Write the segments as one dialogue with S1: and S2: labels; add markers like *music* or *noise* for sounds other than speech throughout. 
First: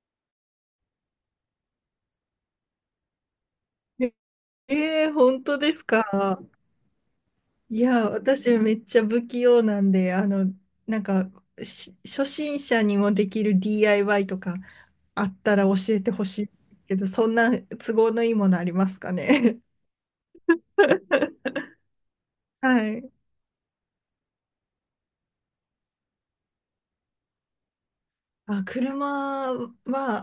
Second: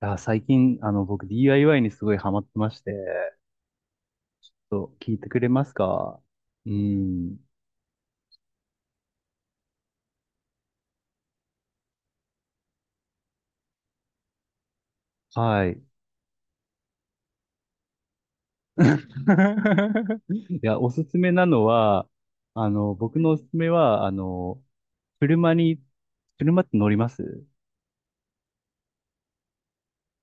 S1: あ、最近、僕 DIY にすごいハマってまして、
S2: ええー、
S1: 聞いてく
S2: 本
S1: れ
S2: 当
S1: ま
S2: で
S1: す
S2: す
S1: か？
S2: か？
S1: うん。
S2: いや、私めっちゃ不器用なんで、なんか、初心者にもできる DIY とかあったら
S1: は
S2: 教
S1: い。
S2: えてほしいけど、そんな都合のいいものありますかね？
S1: *laughs* いや、おすすめな
S2: *laughs*
S1: のは、
S2: はい。
S1: 僕のおすすめは、車に、車って乗ります
S2: あ、車は、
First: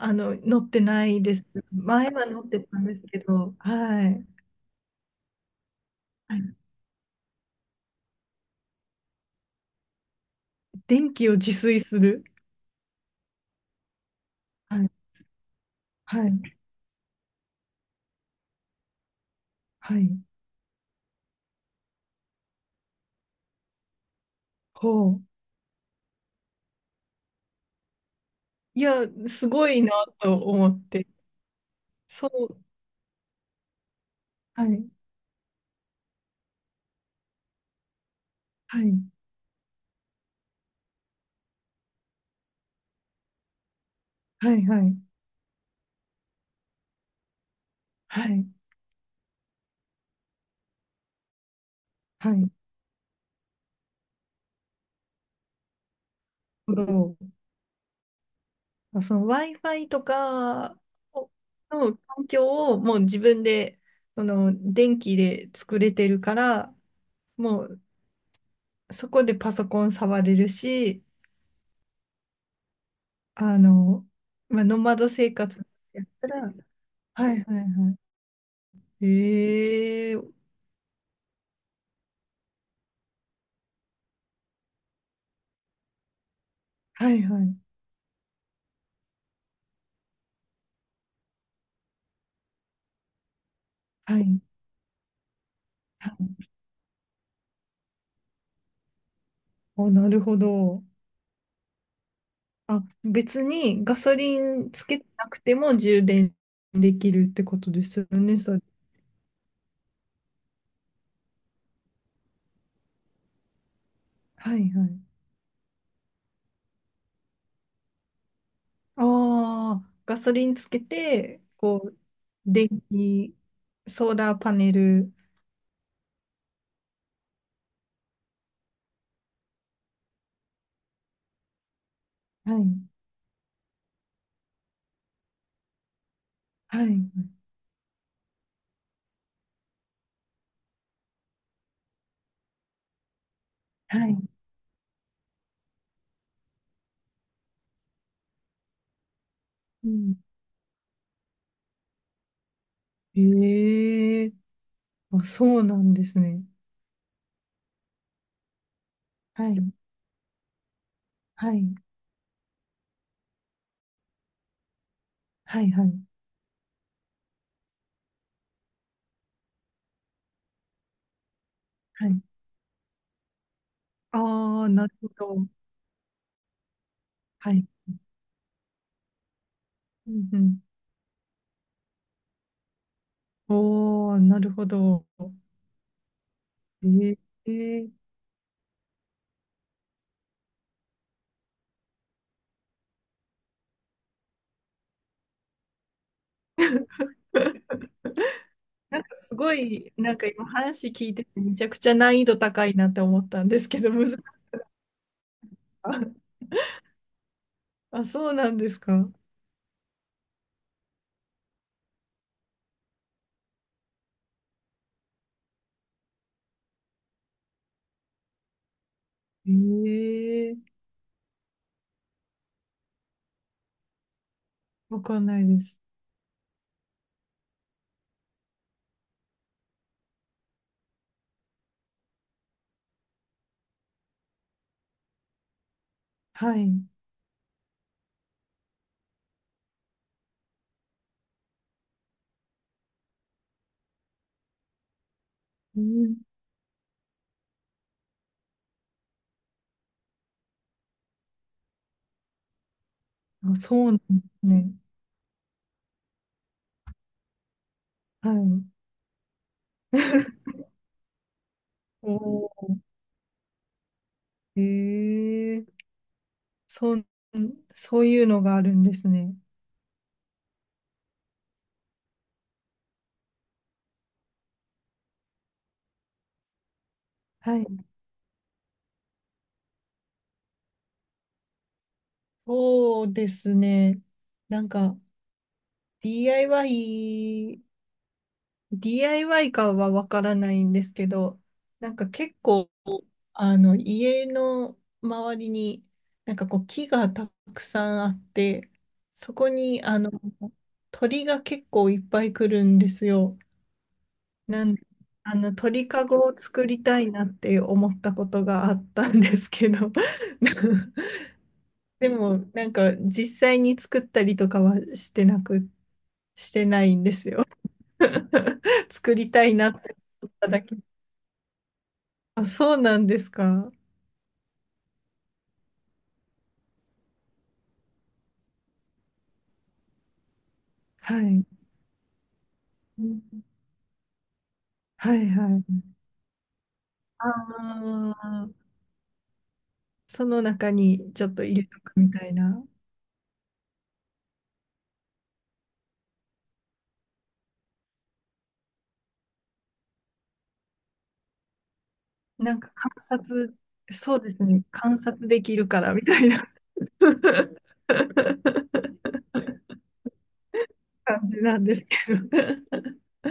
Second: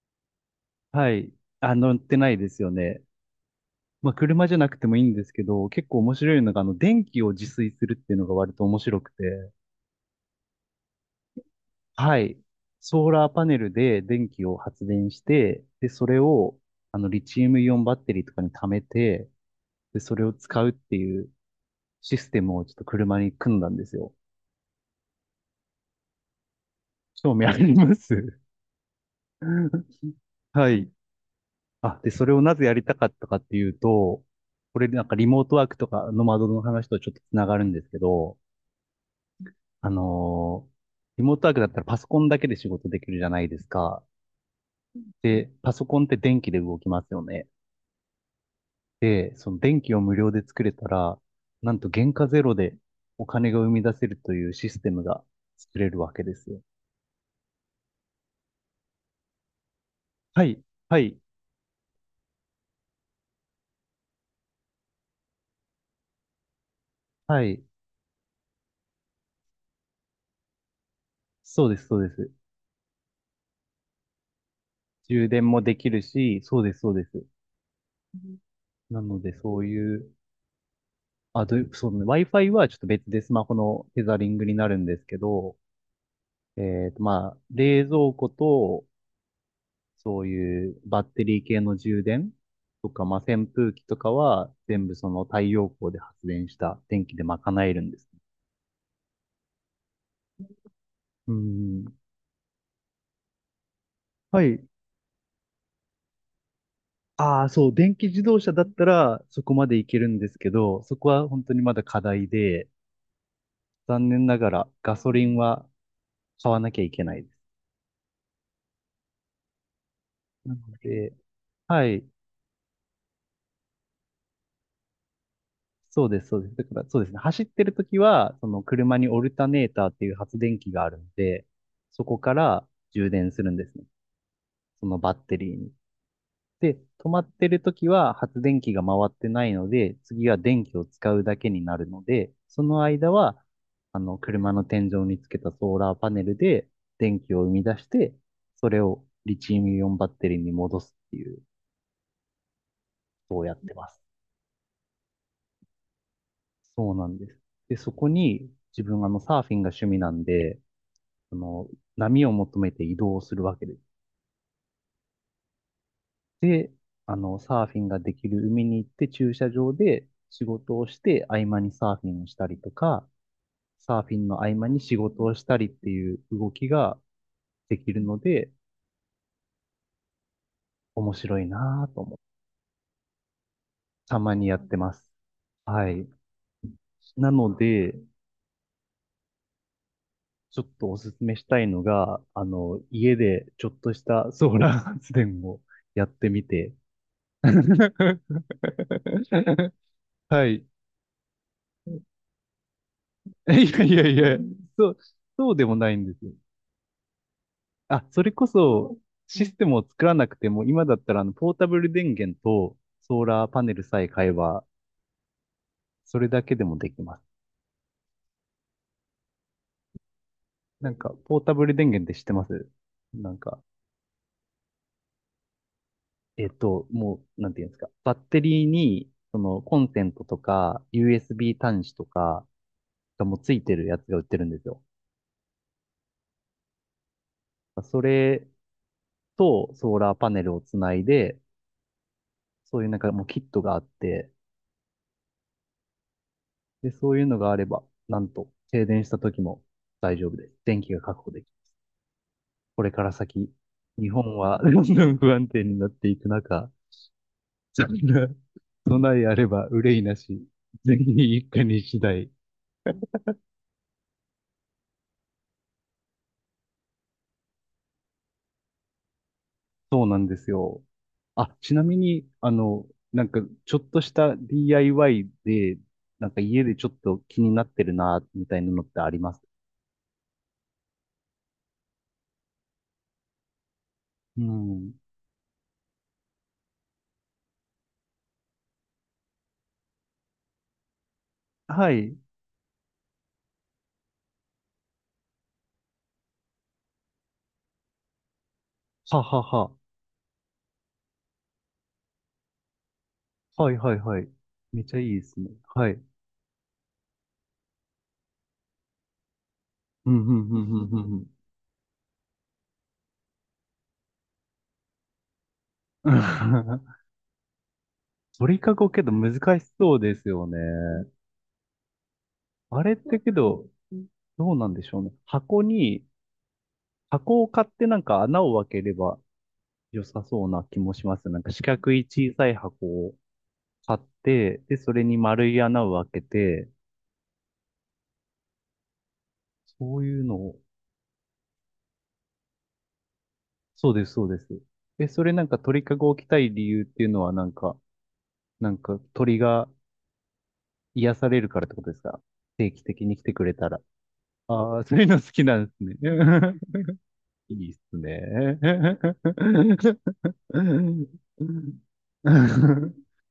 S2: 乗ってな
S1: は
S2: い
S1: い。
S2: です。
S1: あ、乗っ
S2: 前
S1: て
S2: は
S1: ない
S2: 乗っ
S1: で
S2: て
S1: すよ
S2: たんで
S1: ね。
S2: すけど、は
S1: まあ、
S2: い。
S1: 車じゃなくてもいいんですけど、結構面
S2: は
S1: 白いの
S2: い、
S1: が、電気を自炊するっていうのが割と面白くて。
S2: 電気を自炊す
S1: は
S2: る。
S1: い。ソーラーパネルで電気を
S2: は
S1: 発
S2: い。
S1: 電して、で、それ
S2: はい。
S1: を、リチウムイオンバッテリーとかに貯めて、
S2: は
S1: で、そ
S2: い。
S1: れを使うっていうシステムをちょっと車に組んだんですよ。
S2: ほう。
S1: 興味あります？
S2: いや、すごいな
S1: *laughs*
S2: と思
S1: は
S2: っ
S1: い。
S2: て。
S1: あ、で、そ
S2: そ
S1: れをな
S2: う。
S1: ぜやりたかったかっていうと、
S2: は
S1: こ
S2: い、
S1: れなんかリモートワークとかノマドの話とちょっとつながるんですけど、
S2: はい、
S1: あのーリモートワークだったらパソコンだけで仕事できるじゃないですか。
S2: はい、はい、
S1: で、パソコンって電気で動きますよね。
S2: はい、
S1: で、その電気を無料で作れたら、なんと原価
S2: は
S1: ゼ
S2: い。
S1: ロでお金が生み出せるというシステムが作れるわけですよ。
S2: なるほど。あ、その Wi-Fi と
S1: はい、
S2: か
S1: はい、
S2: をの環境をもう自分で、その電気で作れてるから、
S1: は
S2: も
S1: い。
S2: うそこでパソコン触れるし、
S1: そうです、そうです。
S2: あの、まあ、ノマド
S1: 充
S2: 生
S1: 電
S2: 活
S1: もできる
S2: やった
S1: し、
S2: ら、
S1: そうです、そうです。
S2: はいはいは
S1: うん。なので、そういう、
S2: い。ええ、
S1: そうね、Wi-Fi はちょっと別でスマホのテザリングになるんですけど、
S2: はい
S1: まあ、
S2: はい、
S1: 冷蔵庫とそういうバッテリー系の充電とか、まあ、扇風機とか
S2: はい、
S1: は全部その太陽光で
S2: は
S1: 発
S2: い。
S1: 電した電気で賄えるんです。
S2: お、なるほど。
S1: うん。
S2: あ、別にガソリ
S1: はい。
S2: ンつけてなくても充電できるっ
S1: あ
S2: て
S1: あ、
S2: こ
S1: そ
S2: と
S1: う、
S2: で
S1: 電
S2: す
S1: 気
S2: よ
S1: 自動
S2: ね、
S1: 車
S2: それ。
S1: だったらそこまでいけるんですけど、そこは本当にまだ課題で、残念なが
S2: は
S1: ら
S2: いは
S1: ガ
S2: い。
S1: ソリンは買わなきゃいけないです。
S2: ああ、ガソリ
S1: な
S2: ンつ
S1: の
S2: け
S1: で、
S2: て、こ
S1: は
S2: う、
S1: い。
S2: 電気、ソーラーパネル。
S1: そうです、そうです。だから、そうですね。走ってるときは、その車にオルタネーターっていう発電機があるんで、そこか
S2: は
S1: ら
S2: い、
S1: 充電するんですね。そのバッテリーに。で、
S2: は
S1: 止
S2: い、
S1: まってる時は発電機が回ってないので、次は電気を使うだけになるので、その間は、
S2: はい。
S1: 車の天井につけたソーラーパネルで電気を生み出して、それをリチウムイ
S2: う
S1: オンバッ
S2: ん、
S1: テリーに戻すっていう、そうやってます。
S2: ええ、あ、そうなんですね。
S1: そうなんです。で、そこに自分サーフ
S2: は
S1: ィンが
S2: い、
S1: 趣味なんで、あ
S2: は
S1: の、
S2: い、
S1: 波を求めて移動するわけです。
S2: はい、はい、
S1: で、サーフィンができる海に行って駐車場で仕事をして合間にサーフ
S2: は
S1: ィ
S2: い。
S1: ンをしたりとか、サーフィンの合
S2: あ
S1: 間
S2: あ、
S1: に
S2: なる
S1: 仕
S2: ほ
S1: 事をし
S2: ど。
S1: たりっていう動きが
S2: はい。
S1: できるので、
S2: うん、うん。
S1: 面白いなぁと思って
S2: お
S1: た
S2: ー、
S1: ま
S2: な
S1: に
S2: る
S1: や
S2: ほ
S1: ってま
S2: ど。
S1: す。はい。
S2: え
S1: なの
S2: え。
S1: で、ちょっとおすすめしたいのが、家でちょっとしたソーラー発電をやってみて。
S2: *laughs*
S1: *laughs*
S2: なんかすごい、なんか今
S1: はい。*laughs*
S2: 話聞いててめちゃくちゃ難易度高いなって思ったん
S1: い
S2: ですけ
S1: や
S2: ど、
S1: いや
S2: 難し
S1: いや、
S2: い。
S1: そう、そうでもないんですよ。
S2: *laughs*
S1: あ、
S2: あ、
S1: そ
S2: そ
S1: れ
S2: う
S1: こ
S2: なんです
S1: そ、
S2: か。
S1: システムを作らなくても、今だったらポータブル電源とソーラーパネルさえ買えば、それだけでもできます。
S2: ええ、
S1: なんか、ポータブル電源って知ってます？なんか、
S2: わかんないです。
S1: もう、なんていうんですか。バッテリーに、その、コンセントとか、USB 端子とかがもうついてるやつが売ってるんですよ。
S2: はい。
S1: それと、ソーラーパネルをつないで、そういうなんかもうキットがあって、
S2: うん、
S1: で、そういうのがあれば、なんと、停電した時も大丈夫です。電気が確保できる。これから先、
S2: あ、そうなんで
S1: 日本
S2: す
S1: は
S2: ね。
S1: どんどん不安定になっていく中、そんな
S2: はい。
S1: 備えあれば憂いなし。
S2: *laughs*
S1: 全員一家に一台。
S2: おー、ええ、そう、そういうのがあるんですね。
S1: そうなんですよ。あ、ちなみに、なんか、ちょっとした DIY で、なんか家でちょっと気に
S2: は
S1: なって
S2: い。
S1: るな、みたいなのってあります？
S2: そうですね。
S1: う
S2: なん
S1: ん。
S2: か DIY、DIY かはわからないんですけど、
S1: は
S2: なんか
S1: い。
S2: 結構、家の周りに、なんかこう、木がたくさんあって、
S1: は
S2: そ
S1: は
S2: こ
S1: は。
S2: に、鳥が結構いっぱい来るんですよ。
S1: はいはいはい。
S2: なん
S1: めちゃいいで
S2: あ
S1: すね。
S2: の、鳥
S1: はい。
S2: かごを作りたいなって思ったことがあったんですけど、
S1: うん、うん、うん、うん、う
S2: *laughs*
S1: んうん。
S2: でも、なんか、実際に作ったりとかはしてな
S1: *laughs*
S2: いんですよ。
S1: 鳥
S2: *laughs*
S1: かごけど
S2: 作り
S1: 難
S2: たい
S1: し
S2: なっ
S1: そ
S2: て
S1: うです
S2: 思っ
S1: よ
S2: た
S1: ね。
S2: だけ。あ、そう
S1: あれっ
S2: なん
S1: て
S2: です
S1: けど、
S2: か。
S1: どうなんでしょうね。箱を買ってなんか穴を開ければ良さそうな気もしま
S2: は
S1: す。なん
S2: い。
S1: か四角い小さい箱を買って、で、それ
S2: は
S1: に
S2: い
S1: 丸
S2: は
S1: い
S2: い。
S1: 穴を開けて、
S2: ああ、
S1: そういう
S2: そ
S1: の
S2: の
S1: を、
S2: 中にちょっと入れとくみたいな。
S1: そうです、そうです。え、それなんか鳥かごを置きたい理由っていうのはなんか、なんか鳥が癒されるからってことですか？
S2: なん
S1: 定
S2: か
S1: 期
S2: 観
S1: 的に来てくれ
S2: 察、
S1: たら。
S2: そうですね、
S1: ああ、そ
S2: 観
S1: ういうの
S2: 察
S1: 好
S2: で
S1: き
S2: き
S1: なん
S2: る
S1: で
S2: か
S1: す
S2: ら
S1: ね。
S2: みたいな
S1: *laughs* いいっす
S2: *laughs*
S1: ね。*laughs*
S2: 感じなんですけど。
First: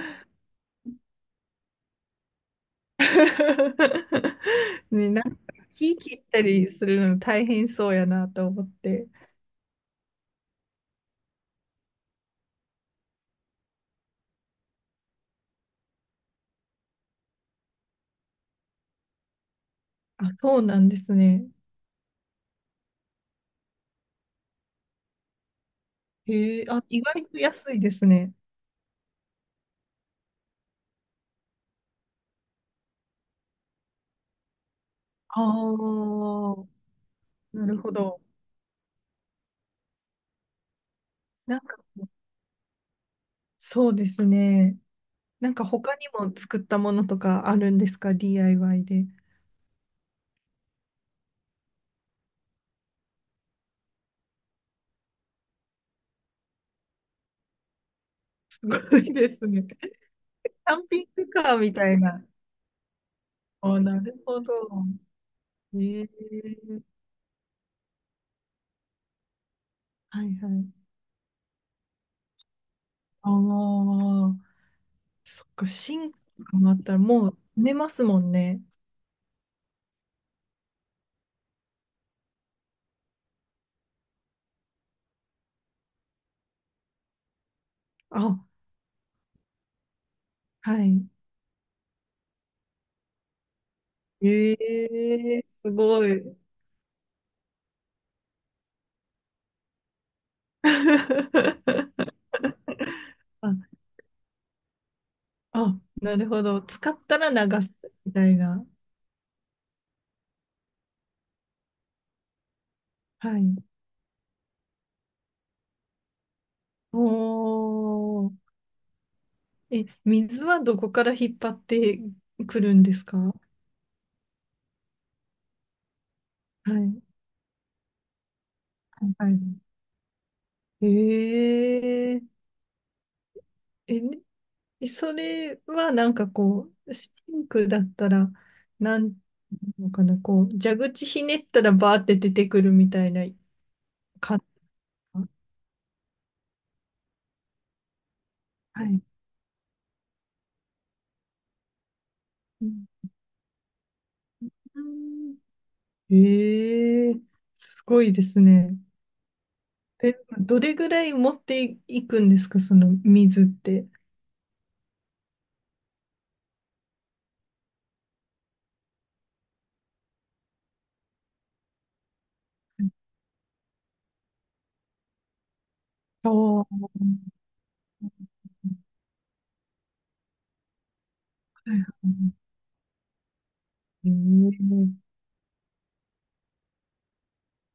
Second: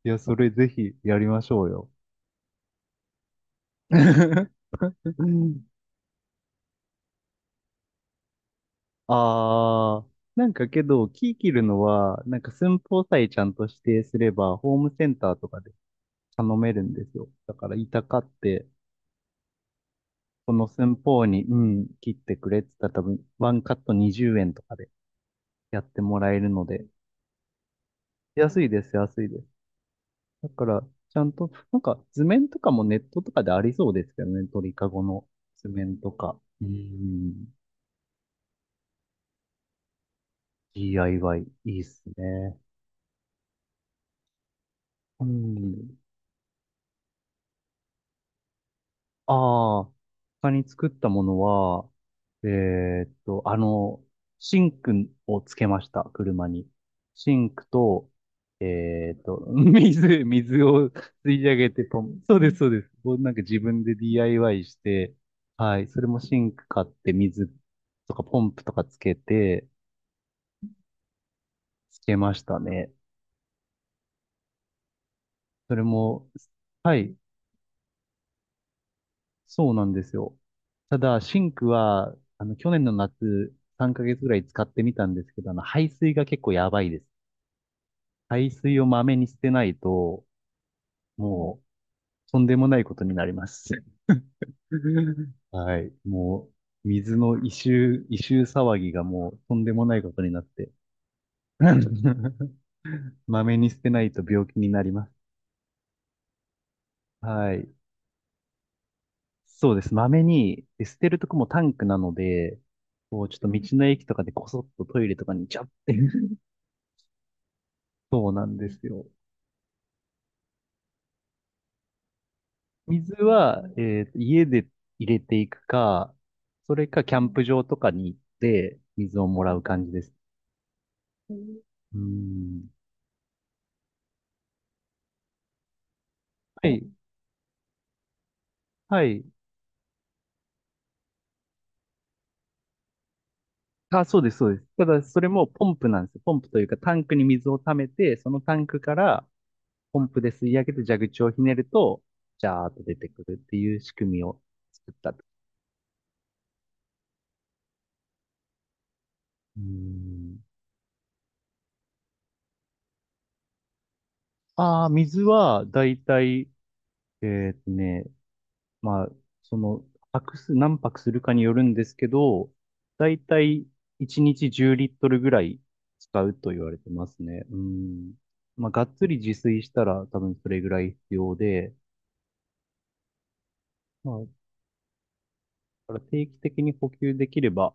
S1: いや、それぜひやりましょうよ。
S2: *laughs*
S1: *laughs*
S2: ね、なんか木切ったりするの大変そうやなと思って。
S1: ああ、なんかけど、キー切るのは、なんか寸法さえちゃんと指定すれば、ホームセンターとかで頼めるんですよ。だから、板買って、
S2: あ、
S1: こ
S2: そう
S1: の
S2: なん
S1: 寸
S2: です
S1: 法に、
S2: ね。
S1: うん、切ってくれって言ったら多分、ワンカット20円とかでやってもらえる
S2: へ
S1: の
S2: え、あ、
S1: で、
S2: 意外と安いですね。
S1: 安いです、安いです。だから、ちゃんと、なんか図面とかもネットとかでありそうですけどね、鳥かごの
S2: あ
S1: 図面とか。う
S2: あ、
S1: ん、
S2: なるほど。
S1: DIY、
S2: なん
S1: い
S2: か、
S1: いっすね。
S2: そうですね。
S1: う
S2: なんか他
S1: ん。
S2: にも作ったものとかあるんですか？ DIY で。
S1: ああ、他に作ったものは、えーっと、あの、シンクをつけました、車に。シンクと、
S2: すごいです
S1: *laughs*
S2: ね。キ
S1: 水
S2: ャン
S1: を
S2: ピング
S1: 吸い
S2: カ
S1: 上
S2: ー
S1: げ
S2: み
S1: て
S2: たい
S1: ポン。
S2: な。
S1: そうです、そうです。もうなんか自
S2: あ、
S1: 分で
S2: なるほど。
S1: DIY して、はい、それもシンク
S2: ええ、
S1: 買って水とかポンプとかつけて、
S2: はいはい。
S1: つけましたね。
S2: ああ、そっか、
S1: それ
S2: シンク
S1: も、
S2: とかもあった
S1: は
S2: ら
S1: い、
S2: もう埋めますもんね。
S1: そうなんですよ。ただ、シンクは、去年の夏、3ヶ月ぐらい使ってみたんですけど、排水が結構やばいです。
S2: あ、
S1: 排水をまめに捨てないと、
S2: はい。
S1: もう、とんでもないことになります。
S2: え
S1: *laughs*
S2: え、す
S1: はい。
S2: ごい。
S1: もう、水の異臭騒ぎがもう、とんでもないことになって。
S2: *laughs*
S1: *laughs* まめ
S2: あ、
S1: に捨てないと病気になります。
S2: あ、なるほど。使ったら
S1: は
S2: 流
S1: い。
S2: すみたいな。
S1: そうです。まめに、で捨てるとこもタンクなので、こう、ちょっ
S2: は
S1: と道
S2: い。
S1: の駅とかでこそっとトイレとかにちゃって
S2: お
S1: そうな
S2: ー、
S1: んですよ。
S2: え、水はどこから引っ張ってくるんです
S1: 水
S2: か？は
S1: は、家で入れていくか、
S2: い。
S1: そ
S2: は
S1: れ
S2: い
S1: かキャンプ場とかに行って水を
S2: はい。
S1: もらう感じです。う
S2: え
S1: ん。
S2: ー、え、ねえ、それはなんか
S1: は
S2: こ
S1: い。
S2: う、シンクだったら、な
S1: は
S2: んて
S1: い。
S2: いうのかな、こう、蛇口ひねったらバーって出てくるみたいな
S1: あ、そうです、
S2: 感
S1: そうで
S2: じ。
S1: す。ただ、それもポンプなんですよ。ポンプというか、タンクに水を溜めて、そのタンク
S2: は
S1: か
S2: い。
S1: らポンプで吸い上げて蛇口をひねると、ジャーっと出
S2: う
S1: てくるっていう仕組みを作ったと。
S2: ん、えー、すごいですね。
S1: うー
S2: え、
S1: ん。
S2: どれぐらい持っていくんですか、その水って。
S1: ああ、水は、だいたい、えーっとね、まあ、その、何泊するかによるんですけど、だいたい1日10リットルぐらい使
S2: ああ、
S1: うと言
S2: は
S1: われて
S2: い
S1: ますね。うん。まあ、がっつり自炊したら多分それぐらい必要で、
S2: はい、う
S1: まあ、だ
S2: ーん。
S1: から定期的に補給できれば、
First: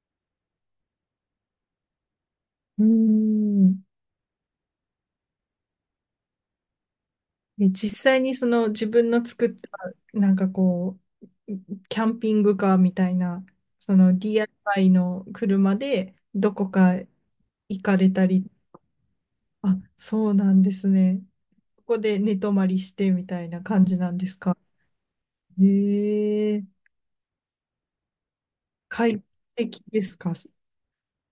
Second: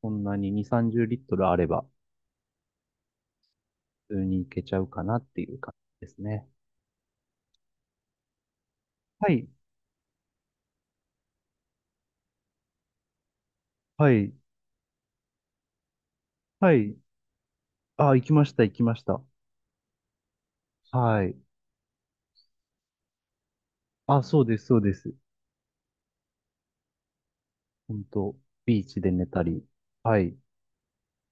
S1: そんなに2、30リットルあれば、
S2: うーん、
S1: 普通にいけちゃうかなっていう感じですね。
S2: え、実際にその自分の
S1: は
S2: 作
S1: い、
S2: った、なんかこう、キャンピングカーみたいな、そ
S1: は
S2: の
S1: い、
S2: DIY の車でどこ
S1: は
S2: か
S1: い。
S2: 行かれ
S1: あ、行
S2: た
S1: きま
S2: り、
S1: した、行きました。
S2: あ、そうなんですね。
S1: はい。
S2: ここで寝泊まりしてみたいな感じなん
S1: あ、
S2: です
S1: そう
S2: か。
S1: です、そうです。
S2: へえ、
S1: 本当ビーチで
S2: 快
S1: 寝たり。
S2: 適です
S1: は
S2: か。
S1: い。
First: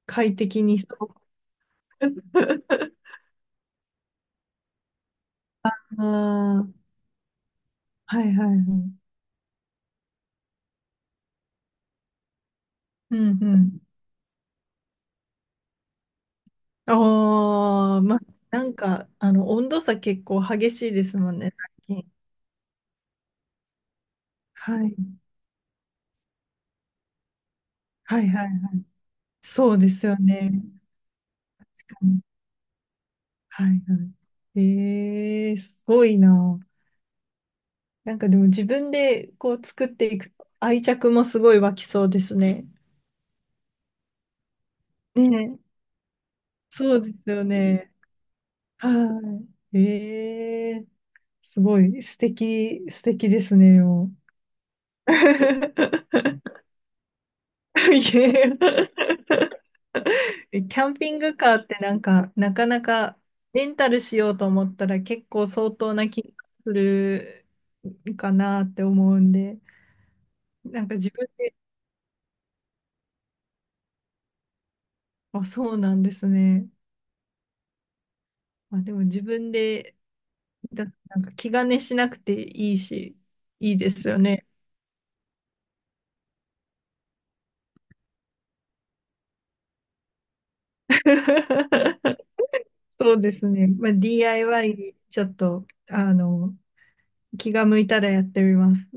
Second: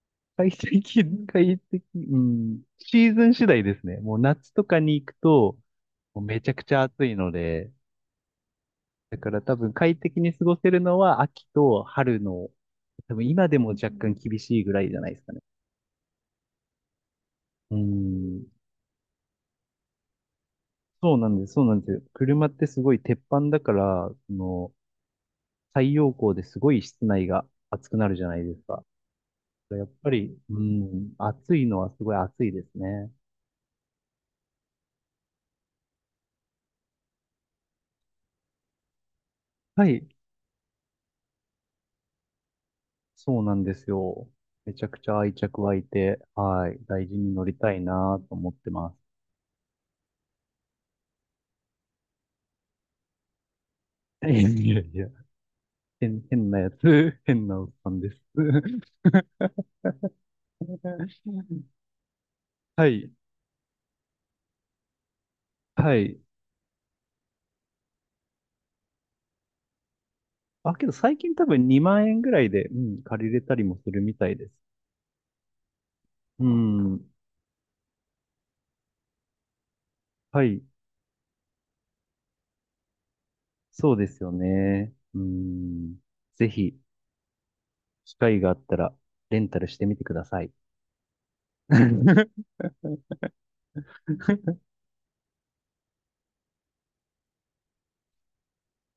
S2: 快
S1: 快
S2: 適にそ
S1: 適、
S2: う。
S1: 快適、うん。シー
S2: *laughs*
S1: ズン次第ですね。もう夏とかに行くと、
S2: あ
S1: もうめちゃくちゃ
S2: あ、
S1: 暑いので、
S2: はいはいはい。
S1: だから多分快適に過ごせるのは秋と春の、多
S2: う
S1: 分
S2: ん
S1: 今
S2: う
S1: でも
S2: ん。
S1: 若干厳しいぐらいじゃないですかね。う
S2: ああ、まあ、
S1: ん。
S2: なんか、温度差結構激しいで
S1: そ
S2: す
S1: うな
S2: も
S1: ん
S2: ん
S1: です、
S2: ね、
S1: そうなんです
S2: 最
S1: よ。
S2: 近。
S1: 車ってすごい鉄板だから、その、
S2: はい。
S1: 太陽光ですごい室内が暑くなる
S2: は
S1: じゃ
S2: い
S1: ない
S2: はい。
S1: ですか。
S2: そう
S1: やっ
S2: です
S1: ぱ
S2: よ
S1: り、う
S2: ね。
S1: ん、暑いのはす
S2: う
S1: ごい
S2: ん、
S1: 暑いですね。
S2: はいはい。ええ、すごいな。なんかでも自分でこう
S1: は
S2: 作っ
S1: い。
S2: ていくと愛着もすごい湧きそうですね。
S1: そうなんですよ。めちゃくちゃ
S2: ね
S1: 愛
S2: え。
S1: 着湧いて、はい、
S2: そう
S1: 大
S2: で
S1: 事
S2: す
S1: に乗
S2: よ
S1: りたい
S2: ね。
S1: なと思って
S2: は
S1: ます。
S2: い。ええ、すごい素敵、素敵ですね、も
S1: いやいやい
S2: う。
S1: や、
S2: *laughs*
S1: 変なやつ、*laughs* 変なおっ
S2: *laughs*
S1: さんで
S2: い
S1: す。
S2: や、キャンピングカーっ
S1: *laughs*
S2: てなんか、なかな
S1: はい、
S2: かレンタルしようと思ったら結構相
S1: は
S2: 当な
S1: い。
S2: 気がするかなって思うんで、
S1: あ、
S2: な
S1: け
S2: ん
S1: ど
S2: か自
S1: 最
S2: 分
S1: 近多
S2: で、
S1: 分2万円ぐらいで、うん、借りれたりもするみたいです。
S2: あ、そうなんです
S1: う
S2: ね。
S1: ん、
S2: まあ、でも自分で、
S1: はい、
S2: なんか気兼ねしなくていいし、いいで
S1: そうで
S2: すよ
S1: すよ
S2: ね。
S1: ね。うん、ぜひ、機会があったら、レンタルしてみてください。
S2: *laughs* そうですね。まあ、
S1: *laughs*
S2: DIY ちょっと、気が向いたらやってみます。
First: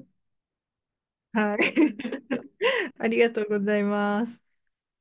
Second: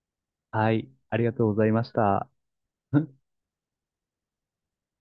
S1: はい、ありがとうご
S2: は
S1: ざい
S2: い。
S1: ました。
S2: *laughs* ありがとうございます。